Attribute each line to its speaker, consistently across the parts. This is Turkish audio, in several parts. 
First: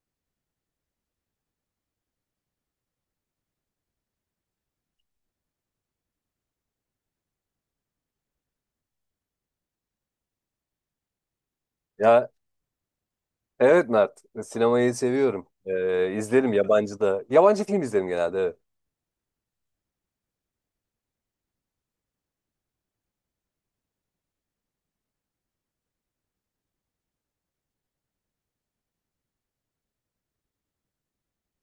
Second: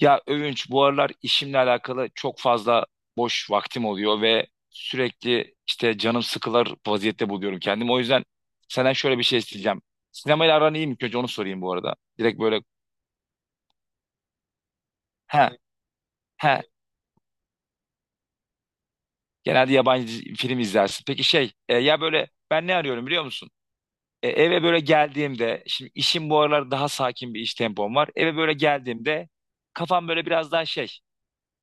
Speaker 1: Ya Övünç, bu aralar işimle alakalı çok fazla boş vaktim oluyor ve sürekli işte canım sıkılır vaziyette buluyorum kendimi. O yüzden senden şöyle bir şey isteyeceğim. Sinemayla aran iyi mi? İlk önce onu sorayım bu arada.
Speaker 2: Ya
Speaker 1: Direkt böyle.
Speaker 2: evet Mert, sinemayı
Speaker 1: He,
Speaker 2: seviyorum. İzlerim
Speaker 1: he.
Speaker 2: yabancı da. Yabancı film izlerim genelde, evet.
Speaker 1: Genelde yabancı film izlersin. Peki şey ya böyle ben ne arıyorum biliyor musun? Eve böyle geldiğimde şimdi işim bu aralar daha sakin bir iş tempom var. Eve böyle geldiğimde kafam böyle biraz daha şey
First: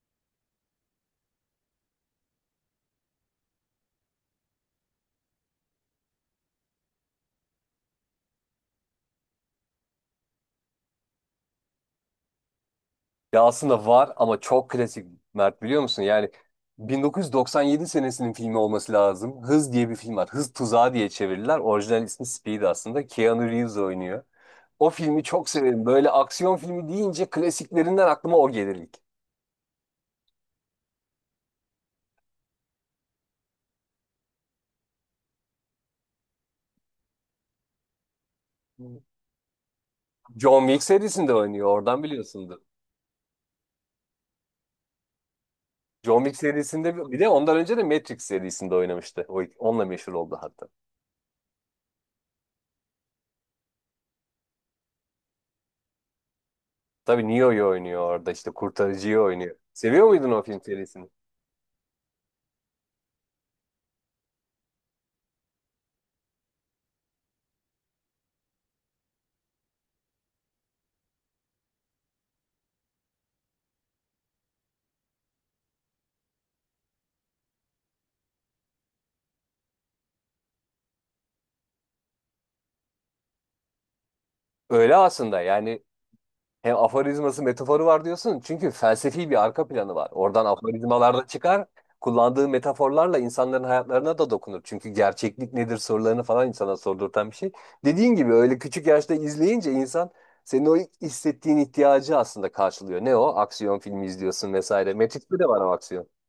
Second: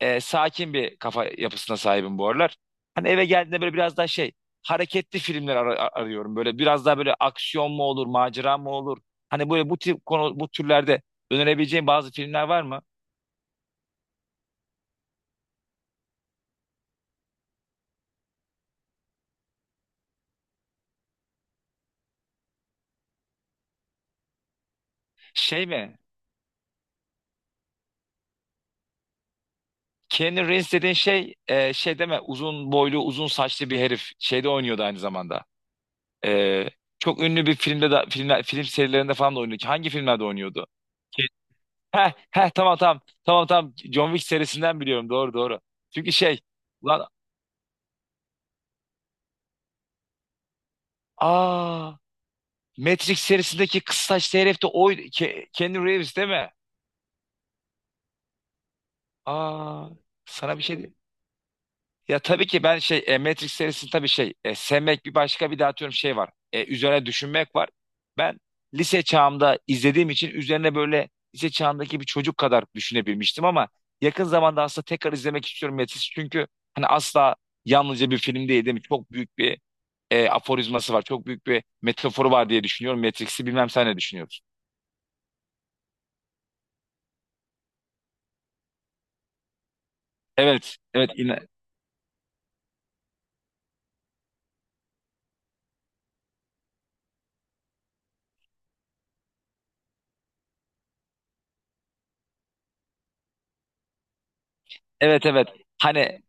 Speaker 1: sakin bir kafa yapısına sahibim bu aralar. Hani eve geldiğinde böyle biraz daha şey hareketli filmler arıyorum. Böyle biraz daha böyle aksiyon mu olur, macera mı olur? Hani böyle bu tip konu bu türlerde önerebileceğim bazı filmler var mı?
Speaker 2: Ya aslında var ama çok klasik Mert, biliyor musun? Yani 1997 senesinin filmi olması lazım. Hız diye bir film var. Hız Tuzağı diye çevirdiler. Orijinal ismi Speed aslında. Keanu Reeves oynuyor. O filmi çok
Speaker 1: Şey
Speaker 2: severim.
Speaker 1: mi?
Speaker 2: Böyle aksiyon filmi deyince klasiklerinden aklıma o gelir ilk.
Speaker 1: Keanu Reeves dediğin şey şey deme, uzun boylu uzun saçlı bir herif şeyde oynuyordu aynı zamanda. E, çok ünlü bir filmde de, filmler, film serilerinde falan da oynuyordu. Hangi filmlerde oynuyordu?
Speaker 2: John Wick serisinde oynuyor. Oradan
Speaker 1: Heh, heh,
Speaker 2: biliyorsundur.
Speaker 1: tamam tamam. Tamam tamam. John Wick serisinden biliyorum. Doğru doğru. Çünkü
Speaker 2: John Wick
Speaker 1: şey. lan
Speaker 2: serisinde bir de ondan önce de Matrix serisinde oynamıştı. Onunla meşhur oldu hatta.
Speaker 1: aa Matrix serisindeki kıs saçlı herif de o Keanu Reeves, değil mi?
Speaker 2: Tabii Neo'yu oynuyor orada, işte kurtarıcıyı oynuyor.
Speaker 1: Aa,
Speaker 2: Seviyor muydun o
Speaker 1: sana
Speaker 2: film
Speaker 1: bir şey diyeyim.
Speaker 2: serisini?
Speaker 1: Ya tabii ki ben şey Matrix serisi tabii şey sevmek bir başka, bir de atıyorum şey var. Üzerine düşünmek var. Ben lise çağımda izlediğim için üzerine böyle lise çağındaki bir çocuk kadar düşünebilmiştim ama yakın zamanda aslında tekrar izlemek istiyorum Matrix, çünkü hani asla yalnızca bir film değil, değil mi? Çok büyük bir aforizması var. Çok büyük bir metaforu var diye düşünüyorum. Matrix'i bilmem, sen ne düşünüyorsun?
Speaker 2: Öyle aslında. Yani hem aforizması metaforu var diyorsun çünkü felsefi bir arka planı var. Oradan
Speaker 1: Evet, evet,
Speaker 2: aforizmalar da çıkar. Kullandığı metaforlarla insanların hayatlarına da dokunur. Çünkü gerçeklik nedir sorularını falan insana sordurtan bir şey. Dediğin gibi öyle küçük yaşta izleyince insan, senin o hissettiğin ihtiyacı aslında karşılıyor. Ne o? Aksiyon filmi izliyorsun vesaire.
Speaker 1: evet,
Speaker 2: Matrix'te de
Speaker 1: evet.
Speaker 2: var o aksiyon.
Speaker 1: Hani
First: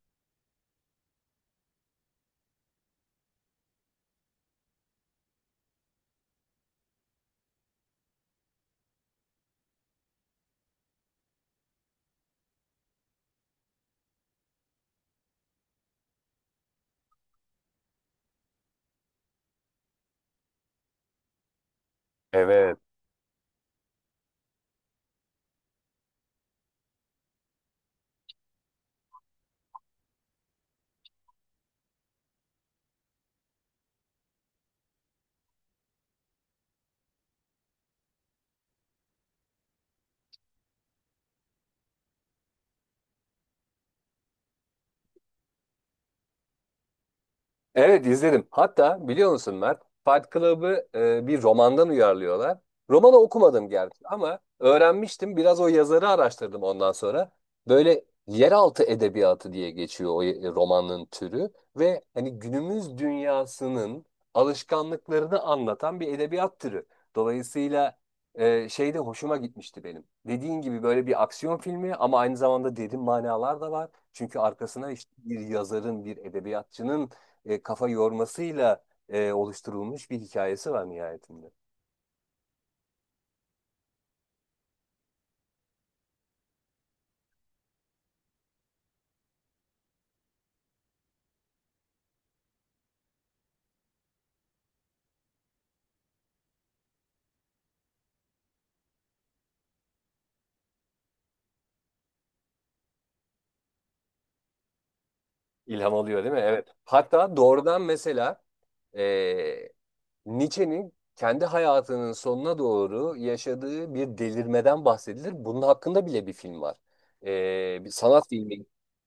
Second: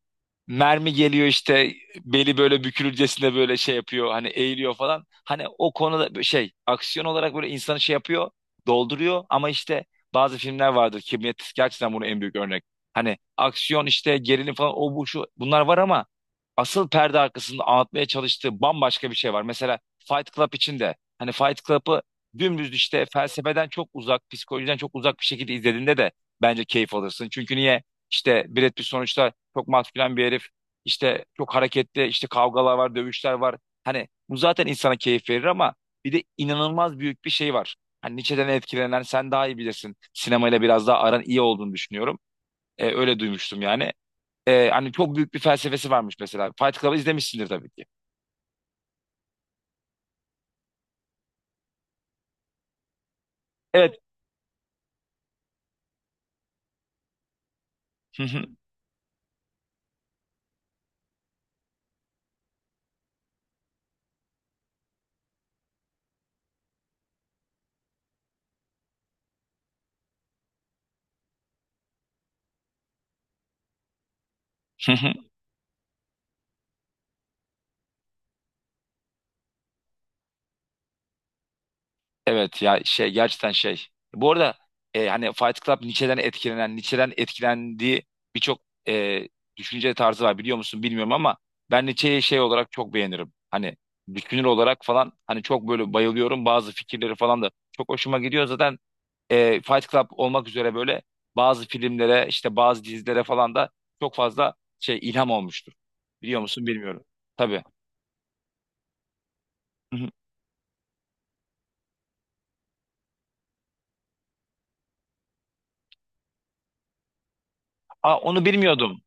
Speaker 1: mermi geliyor işte, beli böyle bükülürcesine böyle şey yapıyor hani, eğiliyor falan. Hani o konuda böyle şey aksiyon olarak böyle insanı şey yapıyor, dolduruyor ama işte bazı filmler vardır, Kibriyatik gerçekten bunun en büyük örnek. Hani aksiyon işte, gerilim falan o bu şu bunlar var ama asıl perde arkasında anlatmaya çalıştığı bambaşka bir şey var. Mesela Fight Club için de, hani Fight Club'ı dümdüz
Speaker 2: Evet.
Speaker 1: işte felsefeden çok uzak, psikolojiden çok uzak bir şekilde izlediğinde de bence keyif alırsın. Çünkü niye? İşte Brad Pitt sonuçta çok maskülen bir herif. İşte çok hareketli, işte kavgalar var, dövüşler var. Hani bu zaten insana keyif verir ama bir de inanılmaz büyük bir şey var. Hani Nietzsche'den etkilenen, sen daha iyi bilirsin. Sinemayla biraz daha aran iyi olduğunu düşünüyorum. Öyle duymuştum yani. Hani çok büyük bir felsefesi varmış mesela. Fight Club'ı izlemişsindir tabii ki.
Speaker 2: Evet, izledim. Hatta biliyor musun Mert? Fight Club'ı bir romandan uyarlıyorlar. Romanı okumadım gerçi
Speaker 1: Evet.
Speaker 2: ama öğrenmiştim. Biraz o yazarı araştırdım ondan sonra. Böyle yeraltı edebiyatı diye geçiyor o romanın türü ve hani günümüz dünyasının alışkanlıklarını anlatan bir edebiyat türü. Dolayısıyla şey de hoşuma gitmişti benim. Dediğin gibi böyle bir aksiyon filmi ama aynı zamanda derin manalar da var. Çünkü arkasına işte bir yazarın, bir edebiyatçının kafa yormasıyla oluşturulmuş bir hikayesi var nihayetinde.
Speaker 1: Evet ya, şey gerçekten şey. Bu arada hani Fight Club Nietzsche'den etkilenen, Nietzsche'den etkilendiği birçok e, düşünce tarzı var, biliyor musun bilmiyorum ama ben Nietzsche'yi şey olarak çok beğenirim. Hani düşünür olarak falan, hani çok böyle bayılıyorum. Bazı fikirleri falan da çok hoşuma gidiyor. Zaten Fight Club olmak üzere böyle bazı filmlere, işte bazı dizilere falan da çok fazla şey ilham olmuştur.
Speaker 2: İlham alıyor değil mi?
Speaker 1: Biliyor musun
Speaker 2: Evet.
Speaker 1: bilmiyorum.
Speaker 2: Hatta
Speaker 1: Tabii.
Speaker 2: doğrudan mesela e,
Speaker 1: Hı hı.
Speaker 2: Nietzsche'nin kendi hayatının sonuna doğru yaşadığı bir delirmeden bahsedilir. Bunun hakkında bile bir film var. Bir
Speaker 1: Aa,
Speaker 2: sanat
Speaker 1: onu
Speaker 2: filmi.
Speaker 1: bilmiyordum.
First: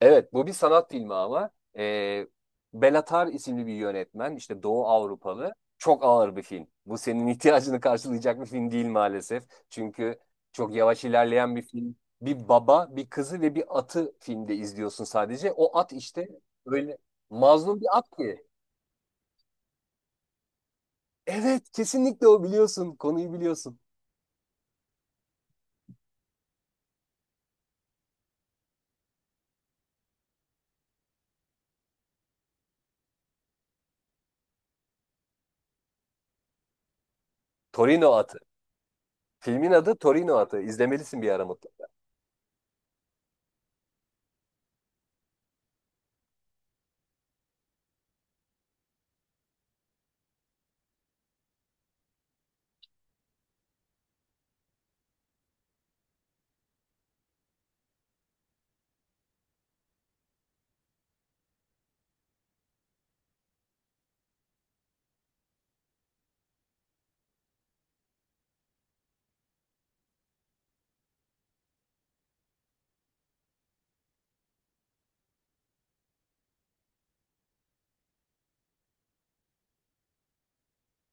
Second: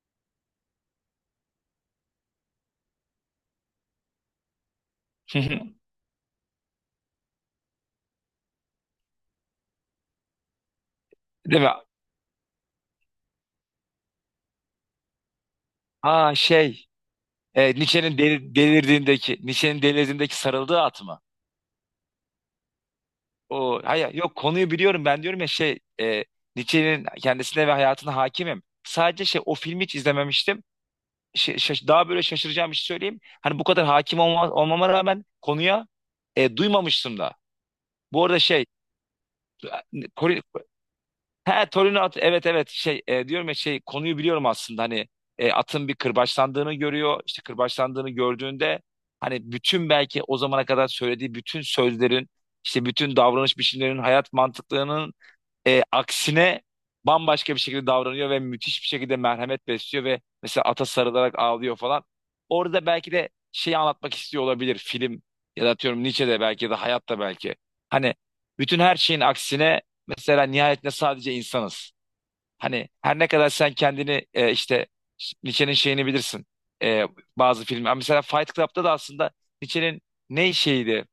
Speaker 2: Evet, bu bir sanat filmi ama e, Belatar isimli bir yönetmen, işte Doğu Avrupalı, çok ağır bir film. Bu senin ihtiyacını karşılayacak bir film değil maalesef. Çünkü çok yavaş ilerleyen bir
Speaker 1: Değil mi?
Speaker 2: film. Bir baba, bir kızı ve bir atı filmde izliyorsun sadece. O at işte
Speaker 1: Aa, şey.
Speaker 2: öyle
Speaker 1: E,
Speaker 2: mazlum bir at
Speaker 1: Nietzsche'nin
Speaker 2: ki.
Speaker 1: delirdiğindeki, Nietzsche'nin delirdiğindeki sarıldığı at mı?
Speaker 2: Evet, kesinlikle o, biliyorsun, konuyu biliyorsun.
Speaker 1: O, hayır, yok, konuyu biliyorum ben diyorum ya, şey Nietzsche'nin kendisine ve hayatına hakimim. Sadece şey, o filmi hiç izlememiştim. Şey, daha böyle şaşıracağım bir şey söyleyeyim. Hani bu kadar hakim olmama rağmen konuya duymamıştım da.
Speaker 2: Torino
Speaker 1: Bu
Speaker 2: atı.
Speaker 1: arada
Speaker 2: Filmin adı Torino
Speaker 1: şey.
Speaker 2: atı. İzlemelisin bir ara
Speaker 1: He,
Speaker 2: mutlaka.
Speaker 1: Torino at, evet evet, şey diyorum ya şey, konuyu biliyorum aslında hani atın bir kırbaçlandığını görüyor, işte kırbaçlandığını gördüğünde hani bütün, belki o zamana kadar söylediği bütün sözlerin, işte bütün davranış biçimlerinin, hayat mantıklarının aksine bambaşka bir şekilde davranıyor ve müthiş bir şekilde merhamet besliyor ve mesela ata sarılarak ağlıyor falan. Orada belki de şeyi anlatmak istiyor olabilir film, ya da atıyorum Nietzsche'de belki, ya da hayatta belki. Hani bütün her şeyin aksine, mesela nihayetinde sadece insanız. Hani her ne kadar sen kendini işte Nietzsche'nin şeyini bilirsin. E, bazı film. Ha, mesela Fight Club'da da aslında Nietzsche'nin ne şeydi?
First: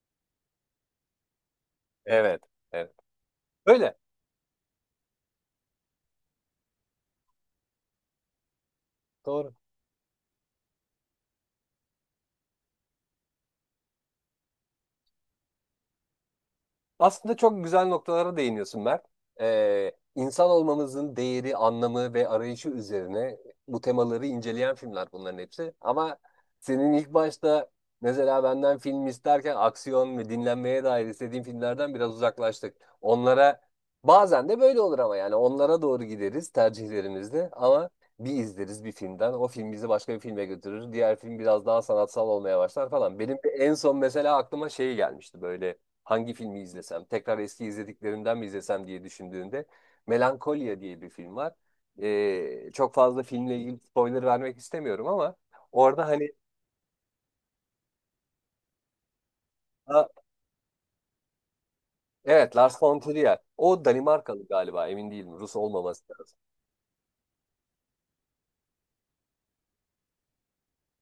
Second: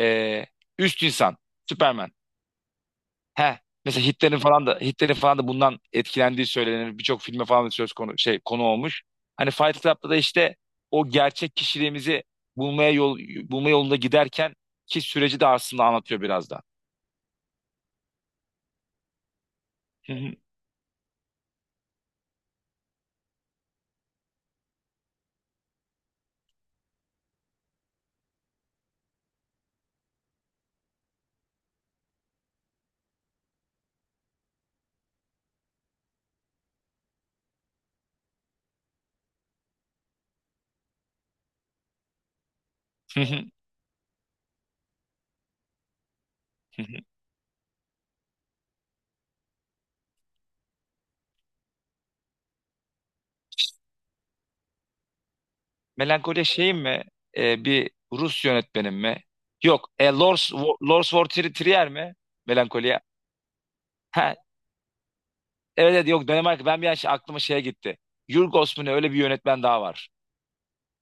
Speaker 1: E, üst insan. Superman.
Speaker 2: Evet, evet.
Speaker 1: He.
Speaker 2: Öyle.
Speaker 1: Mesela Hitler'in falan da, Hitler'in falan da bundan etkilendiği söylenir. Birçok filme falan da söz konu, şey konu olmuş. Hani
Speaker 2: Doğru.
Speaker 1: Fight Club'da da işte o gerçek kişiliğimizi bulmaya yol, bulma yolunda giderken ki süreci de aslında anlatıyor biraz da.
Speaker 2: Aslında çok güzel noktalara değiniyorsun Mert.
Speaker 1: Hı hı,
Speaker 2: İnsan olmamızın değeri, anlamı ve arayışı üzerine bu temaları inceleyen filmler bunların hepsi. Ama senin ilk başta mesela benden film isterken aksiyon ve dinlenmeye dair istediğin filmlerden biraz uzaklaştık. Onlara, bazen de böyle olur ama, yani onlara doğru gideriz tercihlerimizde ama bir izleriz bir filmden. O film bizi başka bir filme götürür. Diğer film biraz daha sanatsal olmaya başlar falan.
Speaker 1: hı
Speaker 2: Benim
Speaker 1: hı,
Speaker 2: de en son mesela aklıma şey gelmişti, böyle hangi filmi
Speaker 1: hı hı.
Speaker 2: izlesem, tekrar eski izlediklerimden mi izlesem diye düşündüğünde Melankolia diye bir film var. Çok fazla filmle ilgili spoiler vermek istemiyorum ama orada hani,
Speaker 1: Melancholia şeyim mi? Bir Rus yönetmenim mi? Yok.
Speaker 2: ha,
Speaker 1: Lars von Trier mi?
Speaker 2: evet Lars von
Speaker 1: Melancholia.
Speaker 2: Trier o
Speaker 1: Ha,
Speaker 2: Danimarkalı galiba, emin değilim, Rus
Speaker 1: evet,
Speaker 2: olmaması
Speaker 1: evet, yok
Speaker 2: lazım.
Speaker 1: Danimarka. Ben bir an aklıma şeye gitti. Yorgos mu ne, öyle bir yönetmen daha var.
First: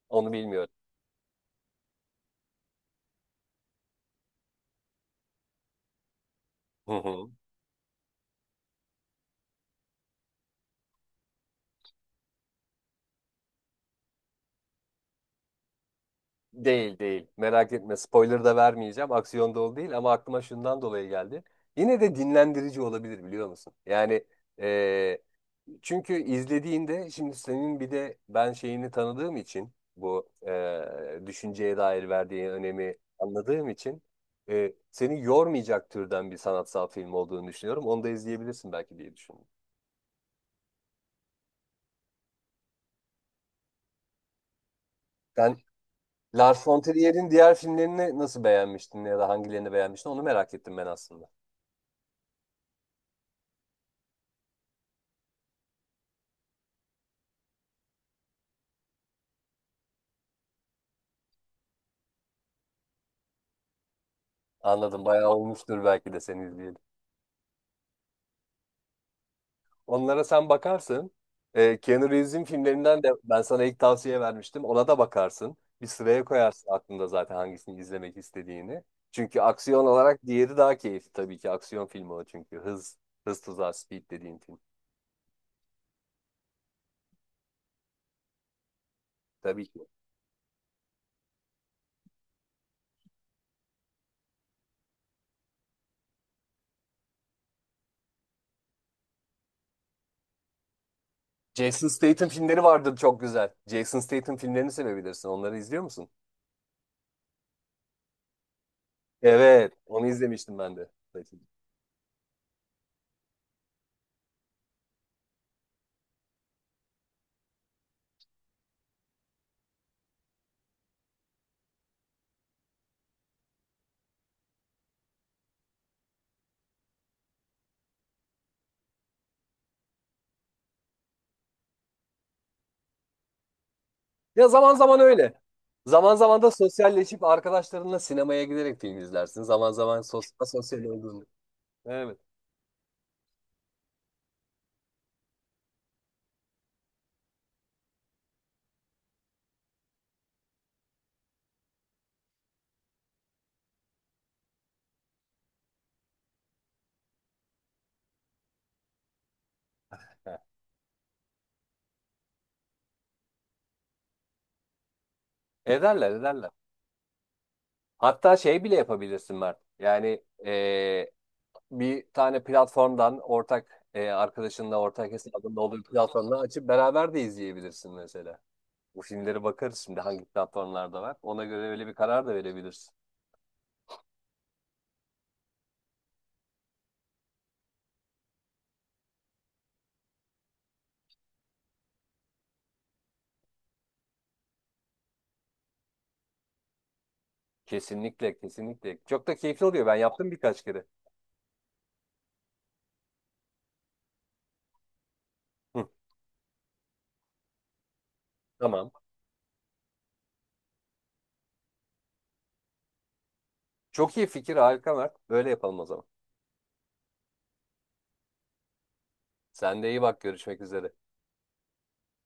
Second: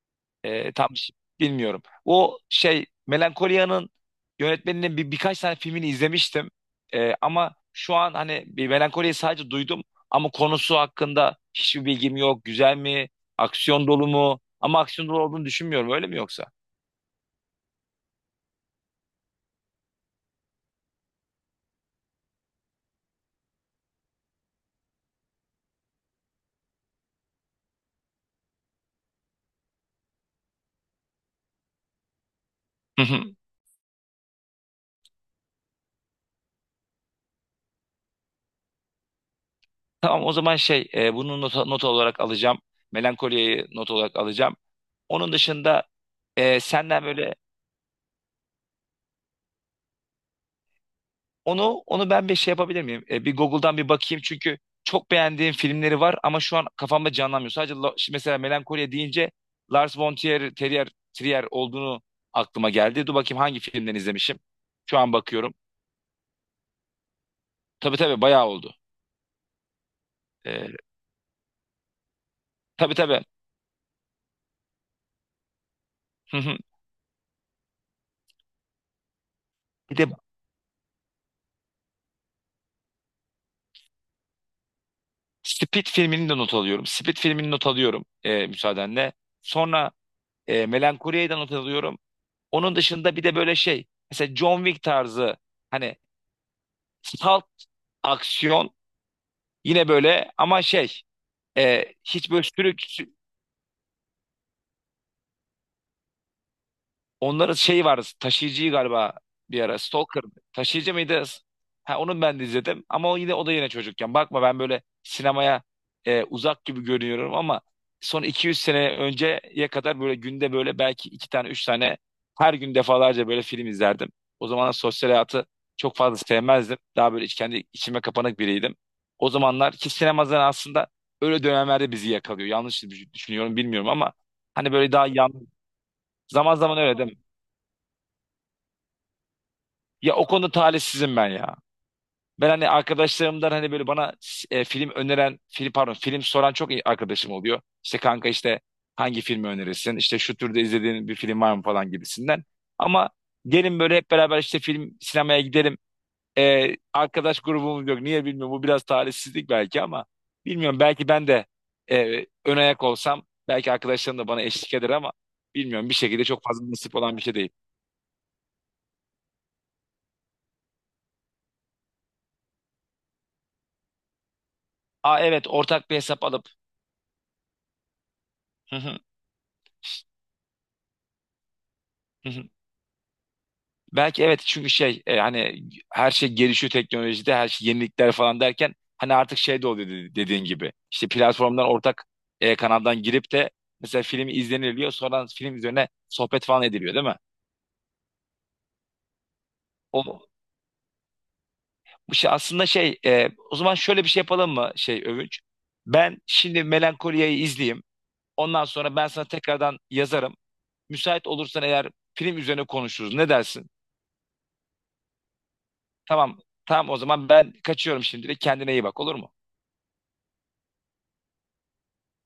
Speaker 2: Onu bilmiyorum.
Speaker 1: Tam bilmiyorum. O şey, Melankolia'nın yönetmeninin birkaç tane filmini izlemiştim.
Speaker 2: Hı
Speaker 1: E,
Speaker 2: hı.
Speaker 1: ama şu an hani bir, Melankolia'yı sadece duydum ama konusu hakkında hiçbir bilgim yok. Güzel mi? Aksiyon dolu mu? Ama aksiyon dolu olduğunu düşünmüyorum. Öyle mi yoksa?
Speaker 2: Değil değil, merak etme, spoiler da vermeyeceğim, aksiyon dolu değil ama aklıma şundan dolayı geldi. Yine de dinlendirici olabilir biliyor musun? Yani çünkü izlediğinde, şimdi senin bir de ben şeyini tanıdığım için, bu düşünceye dair verdiği önemi
Speaker 1: Hı hı.
Speaker 2: anladığım için seni yormayacak türden bir sanatsal film olduğunu düşünüyorum. Onu da izleyebilirsin belki diye düşündüm.
Speaker 1: Tamam o zaman şey bunu not olarak alacağım. Melankoliyi not olarak alacağım. Onun
Speaker 2: Sen
Speaker 1: dışında
Speaker 2: Lars von
Speaker 1: senden
Speaker 2: Trier'in
Speaker 1: böyle,
Speaker 2: diğer filmlerini nasıl beğenmiştin ya da hangilerini beğenmiştin onu merak ettim ben aslında.
Speaker 1: onu ben bir şey yapabilir miyim? Bir Google'dan bir bakayım, çünkü çok beğendiğim filmleri var ama şu an kafamda canlanmıyor. Sadece şimdi mesela, Melankoliye deyince Lars von Trier, Terrier, Trier olduğunu aklıma geldi. Dur bakayım hangi filmden izlemişim. Şu
Speaker 2: Anladım,
Speaker 1: an
Speaker 2: bayağı
Speaker 1: bakıyorum.
Speaker 2: olmuştur belki de seni izleyeli.
Speaker 1: Tabii tabii, bayağı oldu.
Speaker 2: Onlara sen
Speaker 1: E,
Speaker 2: bakarsın. Keanu Reeves'in
Speaker 1: tabii
Speaker 2: filmlerinden de
Speaker 1: tabii.
Speaker 2: ben sana ilk tavsiye vermiştim. Ona da bakarsın. Bir sıraya
Speaker 1: Hı hı.
Speaker 2: koyarsın aklında zaten hangisini izlemek istediğini. Çünkü aksiyon
Speaker 1: Bir de
Speaker 2: olarak diğeri daha keyifli tabii ki. Aksiyon filmi o çünkü. Hız, Hız Tuzağı, Speed dediğin film.
Speaker 1: Split filmini de not alıyorum. Split filmini not alıyorum müsaadenle.
Speaker 2: Tabii ki.
Speaker 1: Sonra Melankolia'yı da not alıyorum. Onun dışında bir de böyle şey. Mesela John Wick tarzı hani, salt aksiyon. Yine böyle ama şey
Speaker 2: Jason Statham
Speaker 1: hiç böyle
Speaker 2: filmleri vardır çok güzel. Jason Statham filmlerini sevebilirsin. Onları izliyor musun?
Speaker 1: onların şey vardı, taşıyıcıyı galiba, bir
Speaker 2: Evet,
Speaker 1: ara
Speaker 2: onu
Speaker 1: Stalker,
Speaker 2: izlemiştim ben de.
Speaker 1: taşıyıcı mıydı? Ha, onu ben de izledim ama o yine, o da yine çocukken. Bakma, ben böyle sinemaya uzak gibi görünüyorum ama son 200 sene önceye kadar böyle günde böyle belki iki tane üç tane, her gün defalarca böyle film izlerdim. O zamanlar sosyal hayatı çok fazla sevmezdim. Daha böyle iç, kendi içime kapanık biriydim. O zamanlar ki sinemazdan aslında, öyle dönemlerde bizi yakalıyor. Yanlış düşünüyorum bilmiyorum ama
Speaker 2: Ya
Speaker 1: hani
Speaker 2: zaman
Speaker 1: böyle
Speaker 2: zaman
Speaker 1: daha yan,
Speaker 2: öyle. Zaman zaman da
Speaker 1: zaman zaman öyle.
Speaker 2: sosyalleşip arkadaşlarınla sinemaya giderek film izlersin. Zaman zaman
Speaker 1: Ya
Speaker 2: sos
Speaker 1: o konuda
Speaker 2: sosyal
Speaker 1: talihsizim
Speaker 2: olduğunu.
Speaker 1: ben ya.
Speaker 2: Evet.
Speaker 1: Ben hani arkadaşlarımdan hani böyle bana film öneren, film pardon, film soran çok iyi arkadaşım oluyor. İşte kanka, işte hangi filmi önerirsin? İşte şu türde izlediğin bir film var mı falan gibisinden. Ama gelin böyle hep beraber işte film, sinemaya gidelim. Arkadaş grubumuz yok. Niye bilmiyorum. Bu biraz talihsizlik belki ama
Speaker 2: Heh.
Speaker 1: bilmiyorum. Belki ben de ön ayak olsam belki arkadaşlarım da bana eşlik eder ama bilmiyorum. Bir
Speaker 2: Ederler
Speaker 1: şekilde çok
Speaker 2: ederler.
Speaker 1: fazla nasip olan bir şey değil.
Speaker 2: Hatta şey bile yapabilirsin Mert. Yani bir tane platformdan ortak, arkadaşınla ortak
Speaker 1: Aa, evet,
Speaker 2: hesabında olduğu
Speaker 1: ortak bir hesap
Speaker 2: platformdan
Speaker 1: alıp.
Speaker 2: açıp beraber de izleyebilirsin mesela. Bu filmlere bakarız şimdi hangi platformlarda var. Ona göre öyle bir karar da verebilirsin.
Speaker 1: Belki, evet, çünkü şey hani her şey gelişiyor, teknolojide her şey yenilikler falan derken hani artık şey de oluyor dediğin gibi. İşte platformdan ortak kanaldan girip de mesela film izleniliyor, sonra film üzerine sohbet falan ediliyor, değil mi?
Speaker 2: Kesinlikle kesinlikle. Çok da keyifli oluyor. Ben
Speaker 1: O
Speaker 2: yaptım birkaç kere.
Speaker 1: bu şey aslında, şey o zaman şöyle bir şey yapalım mı şey, Övünç?
Speaker 2: Hı,
Speaker 1: Ben şimdi Melankolia'yı izleyeyim. Ondan
Speaker 2: tamam.
Speaker 1: sonra ben sana tekrardan yazarım. Müsait olursan eğer film üzerine konuşuruz. Ne dersin?
Speaker 2: Çok iyi fikir, harika Mert. Böyle yapalım o zaman.
Speaker 1: Tamam. Tamam o zaman ben kaçıyorum şimdilik. Kendine iyi bak, olur mu?
Speaker 2: Sen de iyi bak, görüşmek üzere.